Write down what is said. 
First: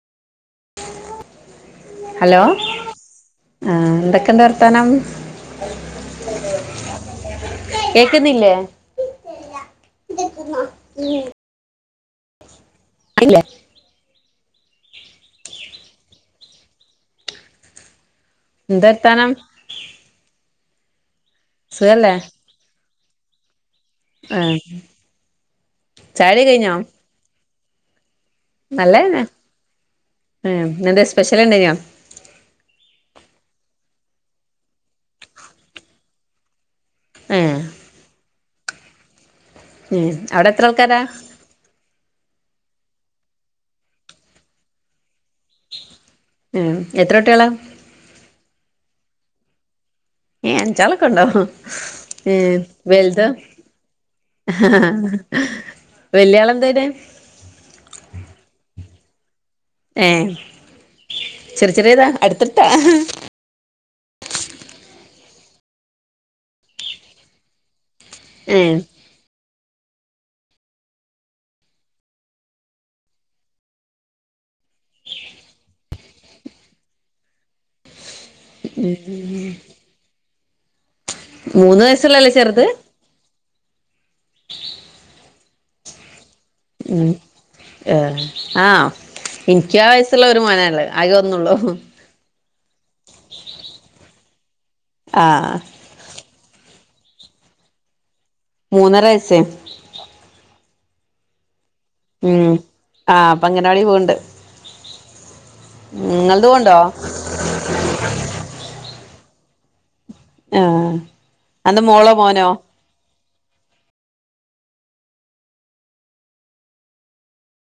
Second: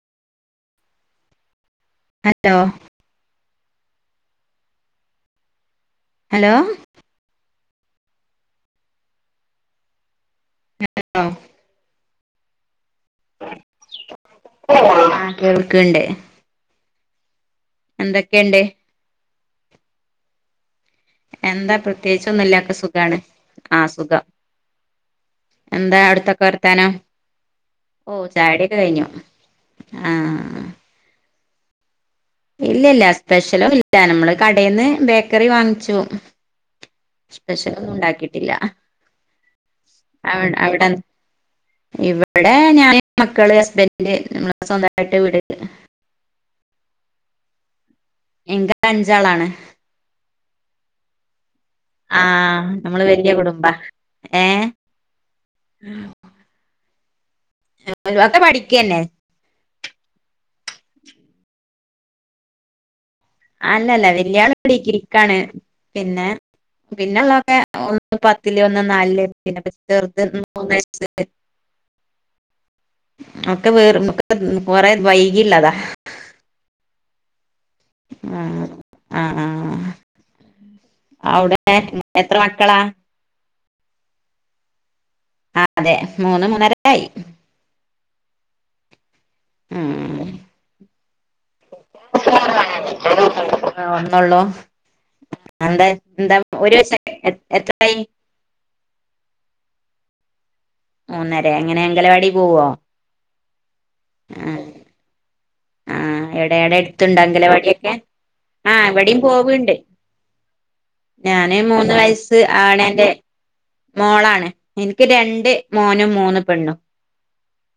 Hello ആ എന്തൊക്കെണ്ട് വർത്തനം ഹലോ കേക്കുന്നില്ലേ ഇല്ലെ ആഹ് കേൾക്കണ്ടേ എന്തൊക്കെയുണ്ട് എന്തർത്താനം എന്താ സുഖല്ലേ പ്രത്യേകിച്ചൊ ഒന്നുംല്ല ഒക്കെ സുഖമാണ് ആ സുഖം ആ എന്താ ചായുടി അടുത്തൊക്കെ കഴിഞ്ഞോ വരുത്താനോ ഓ ചാടൊക്കെ കഴിഞ്ഞു നല്ലതന്നെ ആഹ് സ്പെഷൽല്ലെ ഞൻ ഇല്ല ഇല്ല സ്പെഷ്യലും ഇല്ല നമ്മള് കടയിൽന്ന് ബേക്കറി വാങ്ങിച്ചു ഏ സ്പെഷ്യലൊന്നും ഉണ്ടാക്കിട്ടില്ല ഏ അ അവിടെ എത്ര ആൾക്കാരാ അവിടെന്ന് ഇവിടെ ഞാൻ മക്കള് ഹസ്ബന്ഡ് നമ്മ സ്വന്തമായിട്ട് വീട് ആ എത്ര കുട്ടികളാ എങ്ക അഞ്ചാളാണ് ഏഹ് അച്ചാലൊക്കെ ഉണ്ടോ ഏഹ് ആഹ് നമ്മള് വലുത വല്യ കുടുംബ ഏഹ് ആ വല്യാള എന്തനെ ഒക്കെ പഠിക്കന്നെ ഏഹ ചെറിയ ചെറിയ ഇതാ അടുത്തിട്ടാ അല്ലല്ല വെല്യാള എടക്കിരിക്കാണ് പിന്നെ പിന്നെള്ളതൊക്കെ ഏ പത്തിലല് ഒന്ന് നാലിലേ പിന്നെ ചെറുത് മൂന്ന് വയസ് ഒക്കെ വേറക്ക കൊറെ വൈകില്ലതാ ആഹ് ആഹ് ഉം ആഹ് അവിടെ വയസ്സുള്ളല്ലേ എത്ര ചെറുത് മക്കളാ ആ അതെ മൂന്ന് മൂന്ന ഉം ആഹ് എനിക്ക് ആ വയസ്സുള്ള ഒരു മോനല്ലേ അകെ ഒന്നള്ളൂ ആ ഒന്നള്ളൂ ആ എന്താ എന്താ ഒരു ദിവസ എത്രായി മൂന്നരവയസ്സെ മൂന്നര എങ്ങനെ അംഗലവാടി ഉം ആഹ് അപ്പൊ അങ്ങനവാടി പോവ്ണ്ട് ആ ആ നിങ്ങൾത് എവിടെ എടെ പോവ്ണ്ടോ എടുത്ത്ണ്ട അങ്കലവാടിയൊക്കെ? ആഹ ഇവിടിം പോവ്ണ്ട്. ആഹ് ഞാന് അന്റെ മൂന്ന് മോളോ വയസ്സ് മോനോ ആണെന്റെ മോളാണ്. എനിക്ക് രണ്ട് മോനും മൂന്ന് പെണ്ണും.